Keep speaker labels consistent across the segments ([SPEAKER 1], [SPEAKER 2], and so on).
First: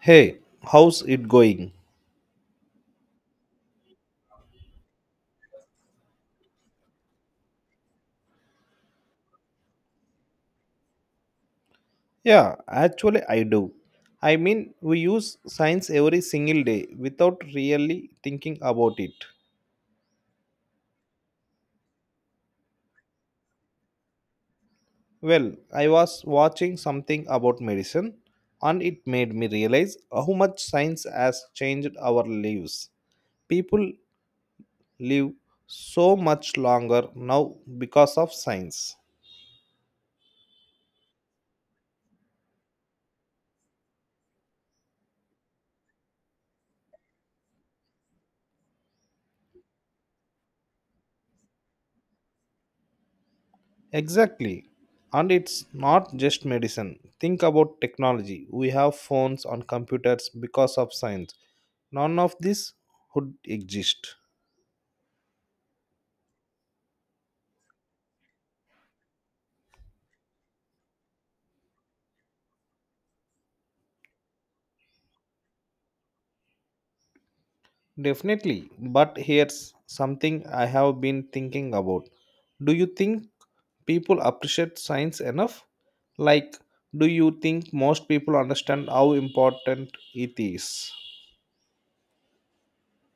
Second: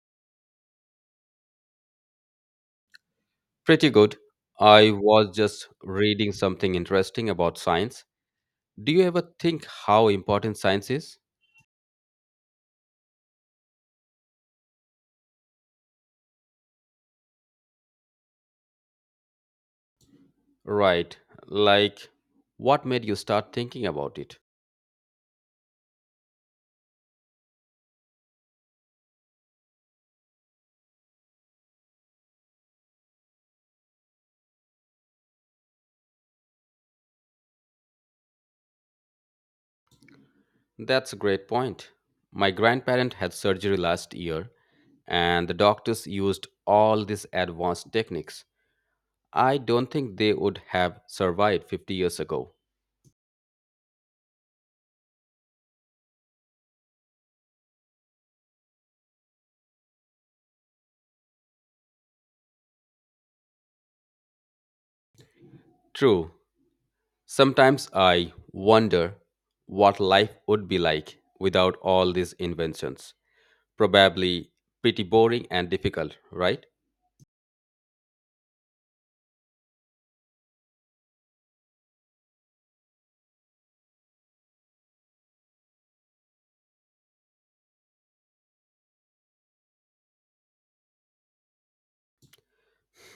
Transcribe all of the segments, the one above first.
[SPEAKER 1] Hey, how's it going?
[SPEAKER 2] Pretty good. I was just reading something interesting about science. Do you ever think how important science is?
[SPEAKER 1] Yeah, actually, I do. I mean, we use science every single day without really thinking about it.
[SPEAKER 2] Right. Like, what made you start thinking about it?
[SPEAKER 1] Well, I was watching something about medicine and it made me realize how much science has changed our lives. People live so much longer now because of science.
[SPEAKER 2] That's a great point. My grandparent had surgery last year, and the doctors used all these advanced techniques. I don't think they would have survived 50 years ago.
[SPEAKER 1] Exactly. And it's not just medicine. Think about technology. We have phones and computers because of science. None of this would exist.
[SPEAKER 2] True. Sometimes I wonder what life would be like without all these inventions. Probably pretty boring and difficult, right?
[SPEAKER 1] Definitely. But here's something I have been thinking about. Do you think people appreciate science enough? Like, do you think most people understand how important it is?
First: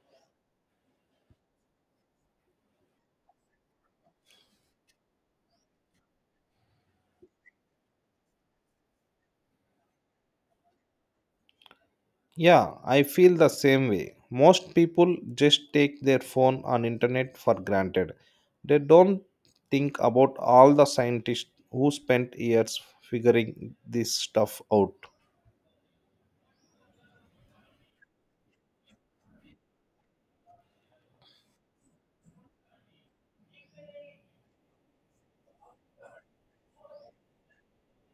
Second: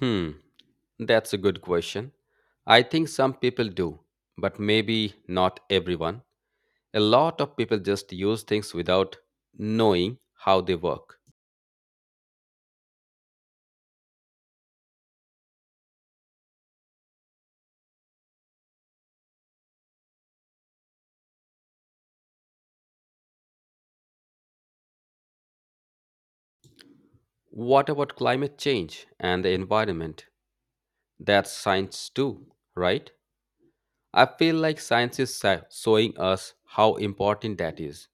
[SPEAKER 2] Hmm, that's a good question. I think some people do, but maybe not everyone. A lot of people just use things without knowing how they work.
[SPEAKER 1] Yeah, I feel the same way. Most people just take their phone and internet for granted. They don't think about all the scientists who spent years figuring this stuff out.
[SPEAKER 2] What about climate change and the environment? That's science too, right? I feel like science is showing us how important that is.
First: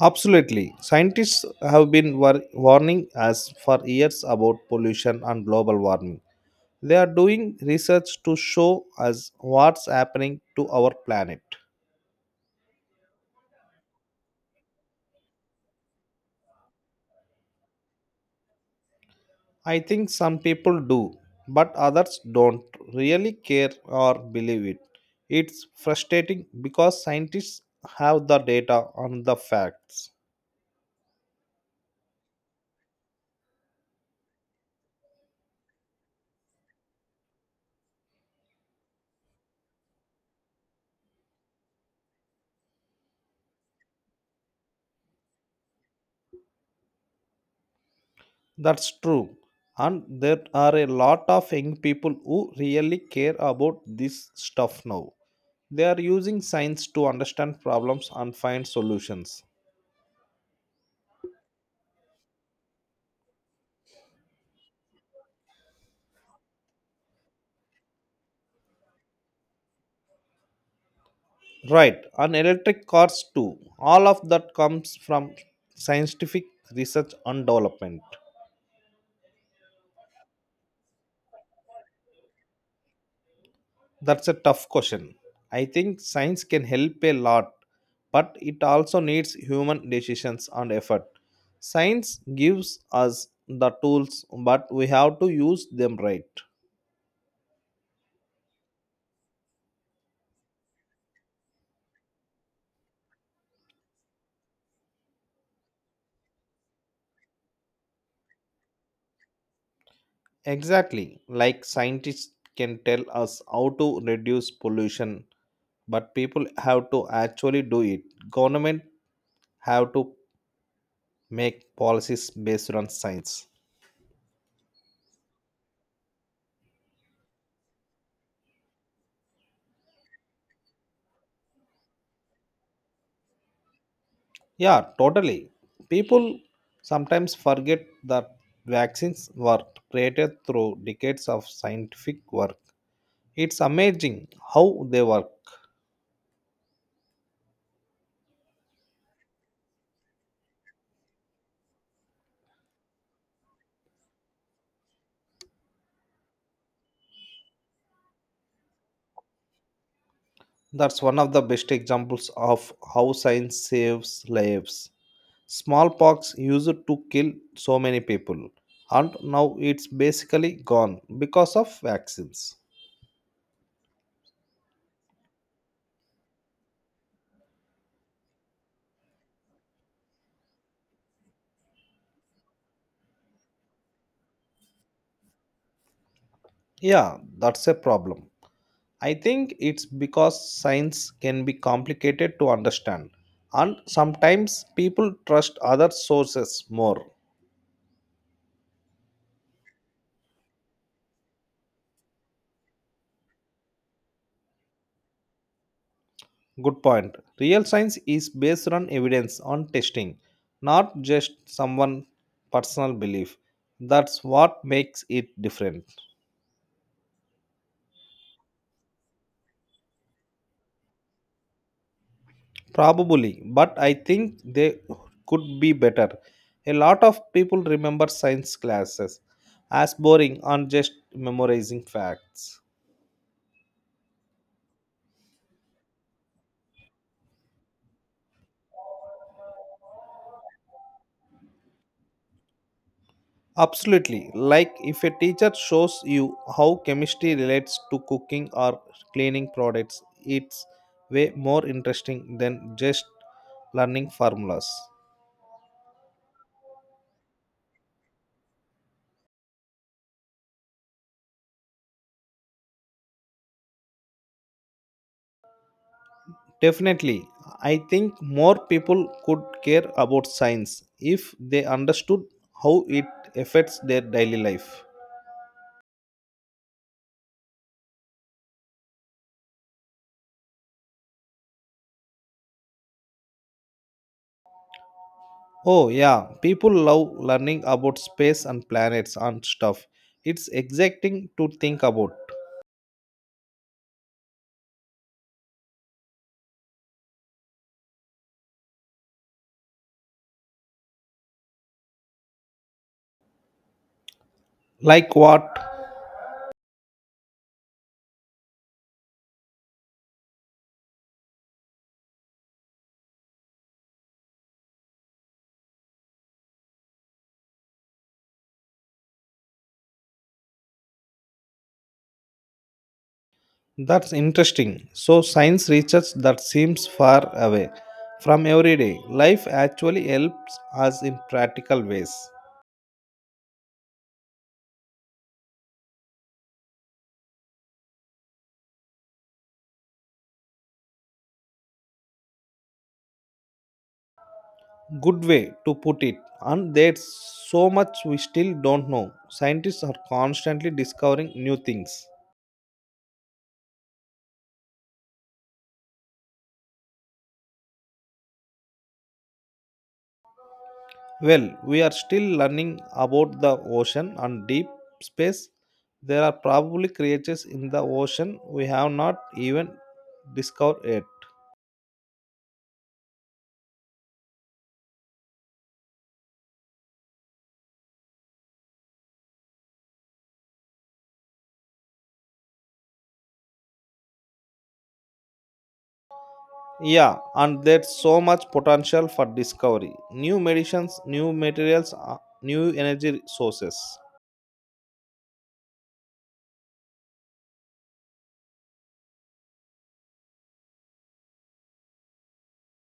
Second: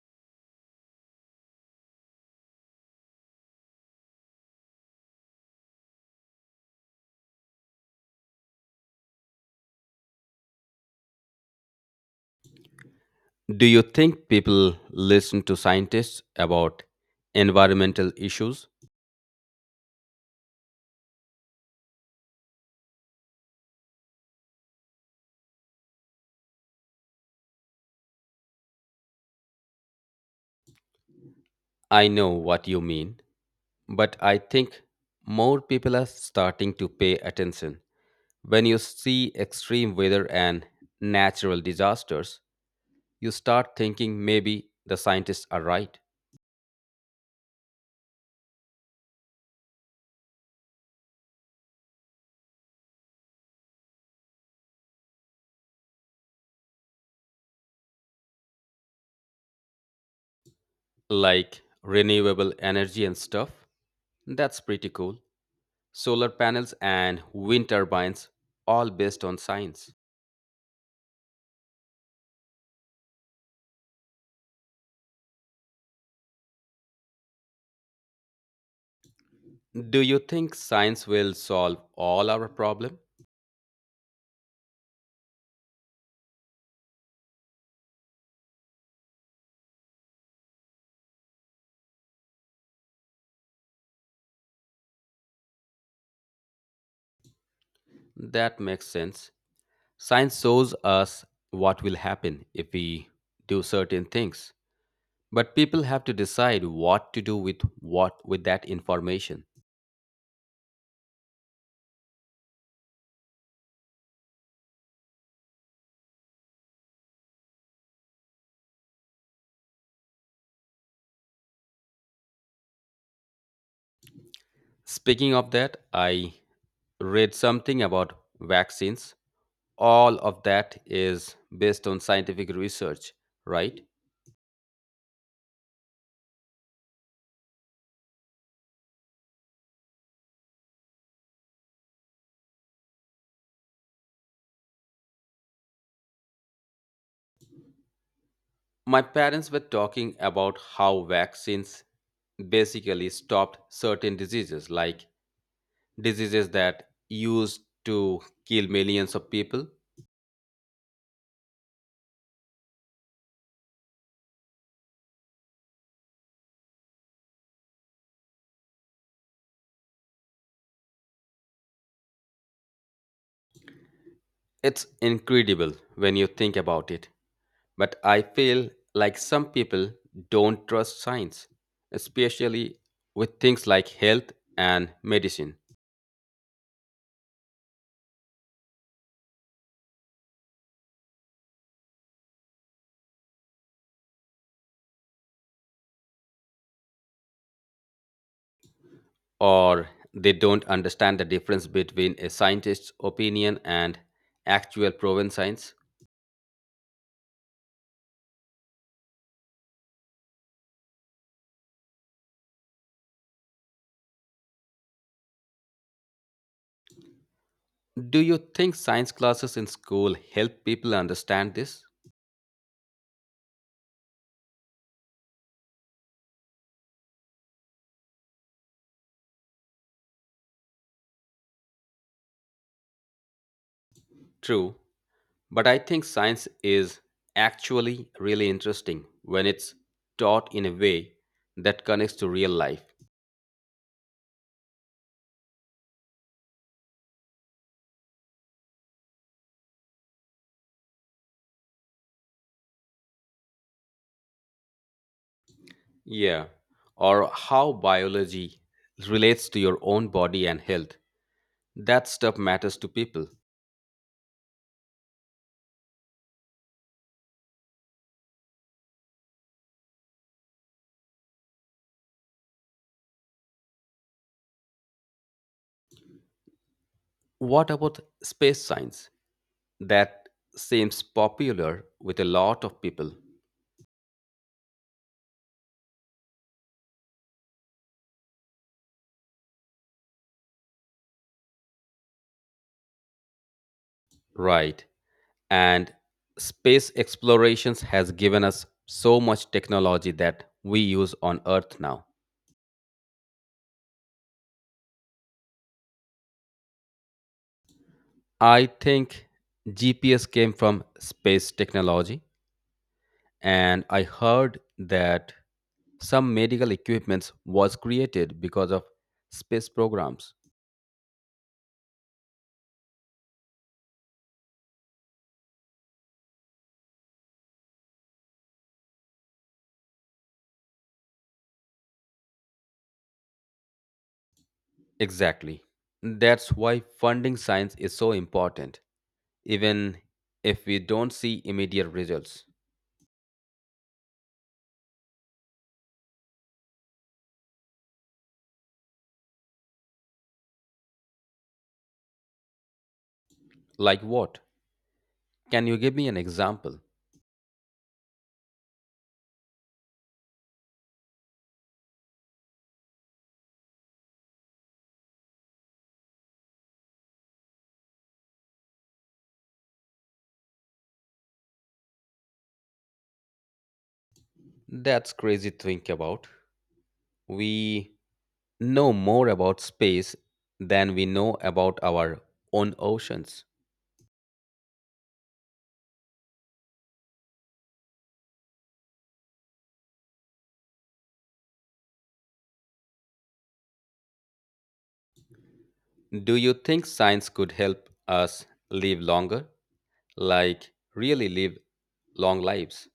[SPEAKER 1] Absolutely. Scientists have been warning us for years about pollution and global warming. They are doing research to show us what's happening to our planet.
[SPEAKER 2] Do you think people listen to scientists about environmental issues?
[SPEAKER 1] I think some people do, but others don't really care or believe it. It's frustrating because scientists have the data on the facts.
[SPEAKER 2] I know what you mean, but I think more people are starting to pay attention. When you see extreme weather and natural disasters, you start thinking maybe the scientists are right.
[SPEAKER 1] That's true. And there are a lot of young people who really care about this stuff now. They are using science to understand problems and find solutions.
[SPEAKER 2] Like renewable energy and stuff. That's pretty cool. Solar panels and wind turbines, all based on science.
[SPEAKER 1] Right, and electric cars too. All of that comes from scientific research and development.
[SPEAKER 2] Do you think science will solve all our problem?
[SPEAKER 1] That's a tough question. I think science can help a lot, but it also needs human decisions and effort. Science gives us the tools, but we have to use them right.
[SPEAKER 2] That makes sense. Science shows us what will happen if we do certain things, but people have to decide what to do with that information.
[SPEAKER 1] Exactly, like scientists can tell us how to reduce pollution, but people have to actually do it. Government have to make policies based on science.
[SPEAKER 2] Speaking of that, I read something about vaccines. All of that is based on scientific research, right?
[SPEAKER 1] Yeah, totally. People sometimes forget that vaccines were created through decades of scientific work. It's amazing how they work.
[SPEAKER 2] My parents were talking about how vaccines basically stopped certain diseases, like diseases that used to kill millions of people.
[SPEAKER 1] That's one of the best examples of how science saves lives. Smallpox used to kill so many people, and now it's basically gone because of vaccines.
[SPEAKER 2] It's incredible when you think about it, but I feel like some people don't trust science, especially with things like health and medicine,
[SPEAKER 1] Yeah, that's a problem. I think it's because science can be complicated to understand, and sometimes people trust other sources more.
[SPEAKER 2] or they don't understand the difference between a scientist's opinion and actual proven science.
[SPEAKER 1] Good point. Real science is based on evidence, on testing, not just someone' personal belief. That's what makes it different.
[SPEAKER 2] Do you think science classes in school help people understand this?
[SPEAKER 1] Probably, but I think they could be better. A lot of people remember science classes as boring and just memorizing facts.
[SPEAKER 2] True, but I think science is actually really interesting when it's taught in a way that connects to real life.
[SPEAKER 1] Absolutely. Like if a teacher shows you how chemistry relates to cooking or cleaning products, it's way more interesting than just learning formulas.
[SPEAKER 2] Yeah, or how biology relates to your own body and health. That stuff matters to people.
[SPEAKER 1] Definitely. I think more people could care about science if they understood how it affects their daily life.
[SPEAKER 2] What about space science? That seems popular with a lot of people.
[SPEAKER 1] Oh, yeah, people love learning about space and planets and stuff. It's exciting to think about.
[SPEAKER 2] Right. And space explorations has given us so much technology that we use on Earth now.
[SPEAKER 1] Like what?
[SPEAKER 2] I think GPS came from space technology, and I heard that some medical equipments was created because of space programs.
[SPEAKER 1] That's interesting. So, science research that seems far away from everyday life actually helps us in practical ways.
[SPEAKER 2] Exactly. That's why funding science is so important, even if we don't see immediate results.
[SPEAKER 1] Good way to put it. And there's so much we still don't know. Scientists are constantly discovering new things.
[SPEAKER 2] Like what? Can you give me an example?
[SPEAKER 1] Well, we are still learning about the ocean and deep space. There are probably creatures in the ocean we have not even discovered yet.
[SPEAKER 2] That's crazy to think about. We know more about space than we know about our own oceans.
[SPEAKER 1] Yeah, and there's so much potential for discovery. New medicines, new materials, new energy sources.
[SPEAKER 2] Do you think science could help us live longer? Like, really live long lives?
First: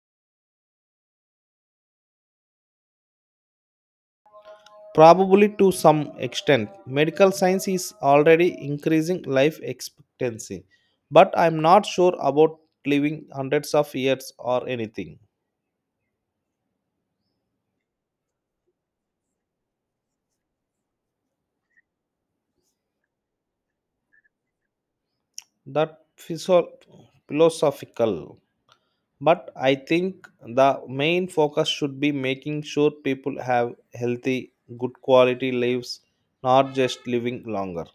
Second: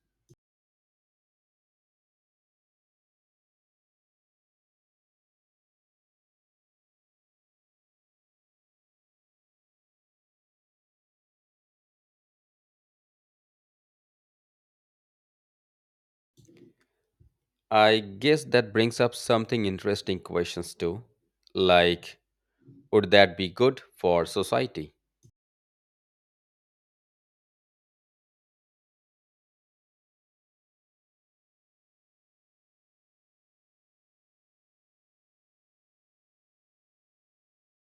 [SPEAKER 1] Probably to some extent, medical science is already increasing life expectancy, but I'm not sure about living hundreds of years or anything.
[SPEAKER 2] I guess that brings up something interesting questions too. Like, would that be good for society?
[SPEAKER 1] That physio- philosophical. But I think the main focus should be making sure people have healthy, good quality lives, not just living longer.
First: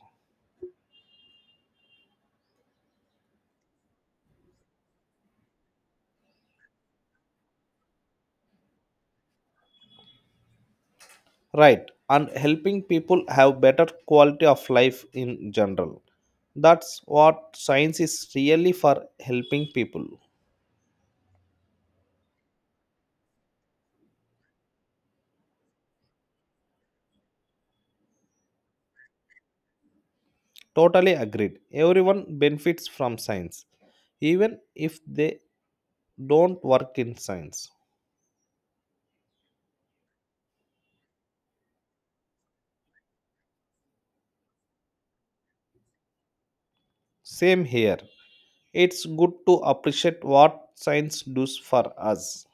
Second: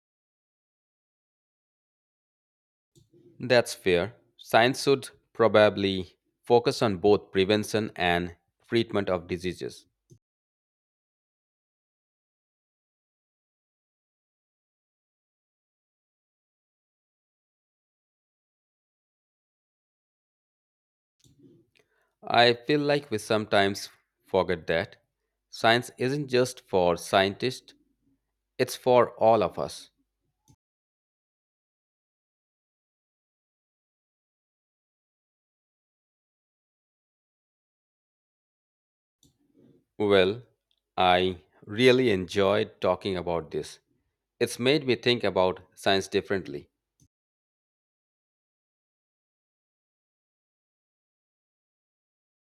[SPEAKER 2] That's fair. Science should probably focus on both prevention and treatment of diseases.
[SPEAKER 1] Right, and helping people have better quality of life in general. That's what science is really for helping people.
[SPEAKER 2] I feel like we sometimes forget that. Science isn't just for scientists, it's for all of us.
[SPEAKER 1] Totally agreed. Everyone benefits from science, even if they don't work in science.
[SPEAKER 2] Well, I really enjoyed talking about this. It's made me think about science differently.
[SPEAKER 1] Same here. It's good to appreciate what science does for us.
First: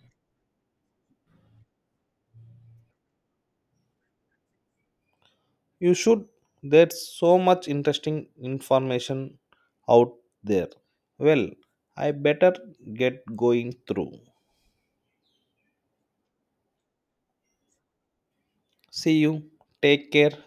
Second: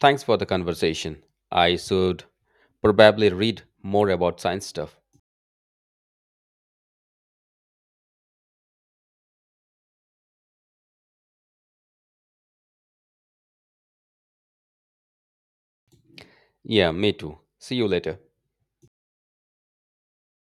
[SPEAKER 2] Thanks for the conversation. I should probably read more about science stuff.
[SPEAKER 1] You should. There's so much interesting information out there. Well, I better get going through.
[SPEAKER 2] Yeah, me too. See you later.
[SPEAKER 1] See you. Take care.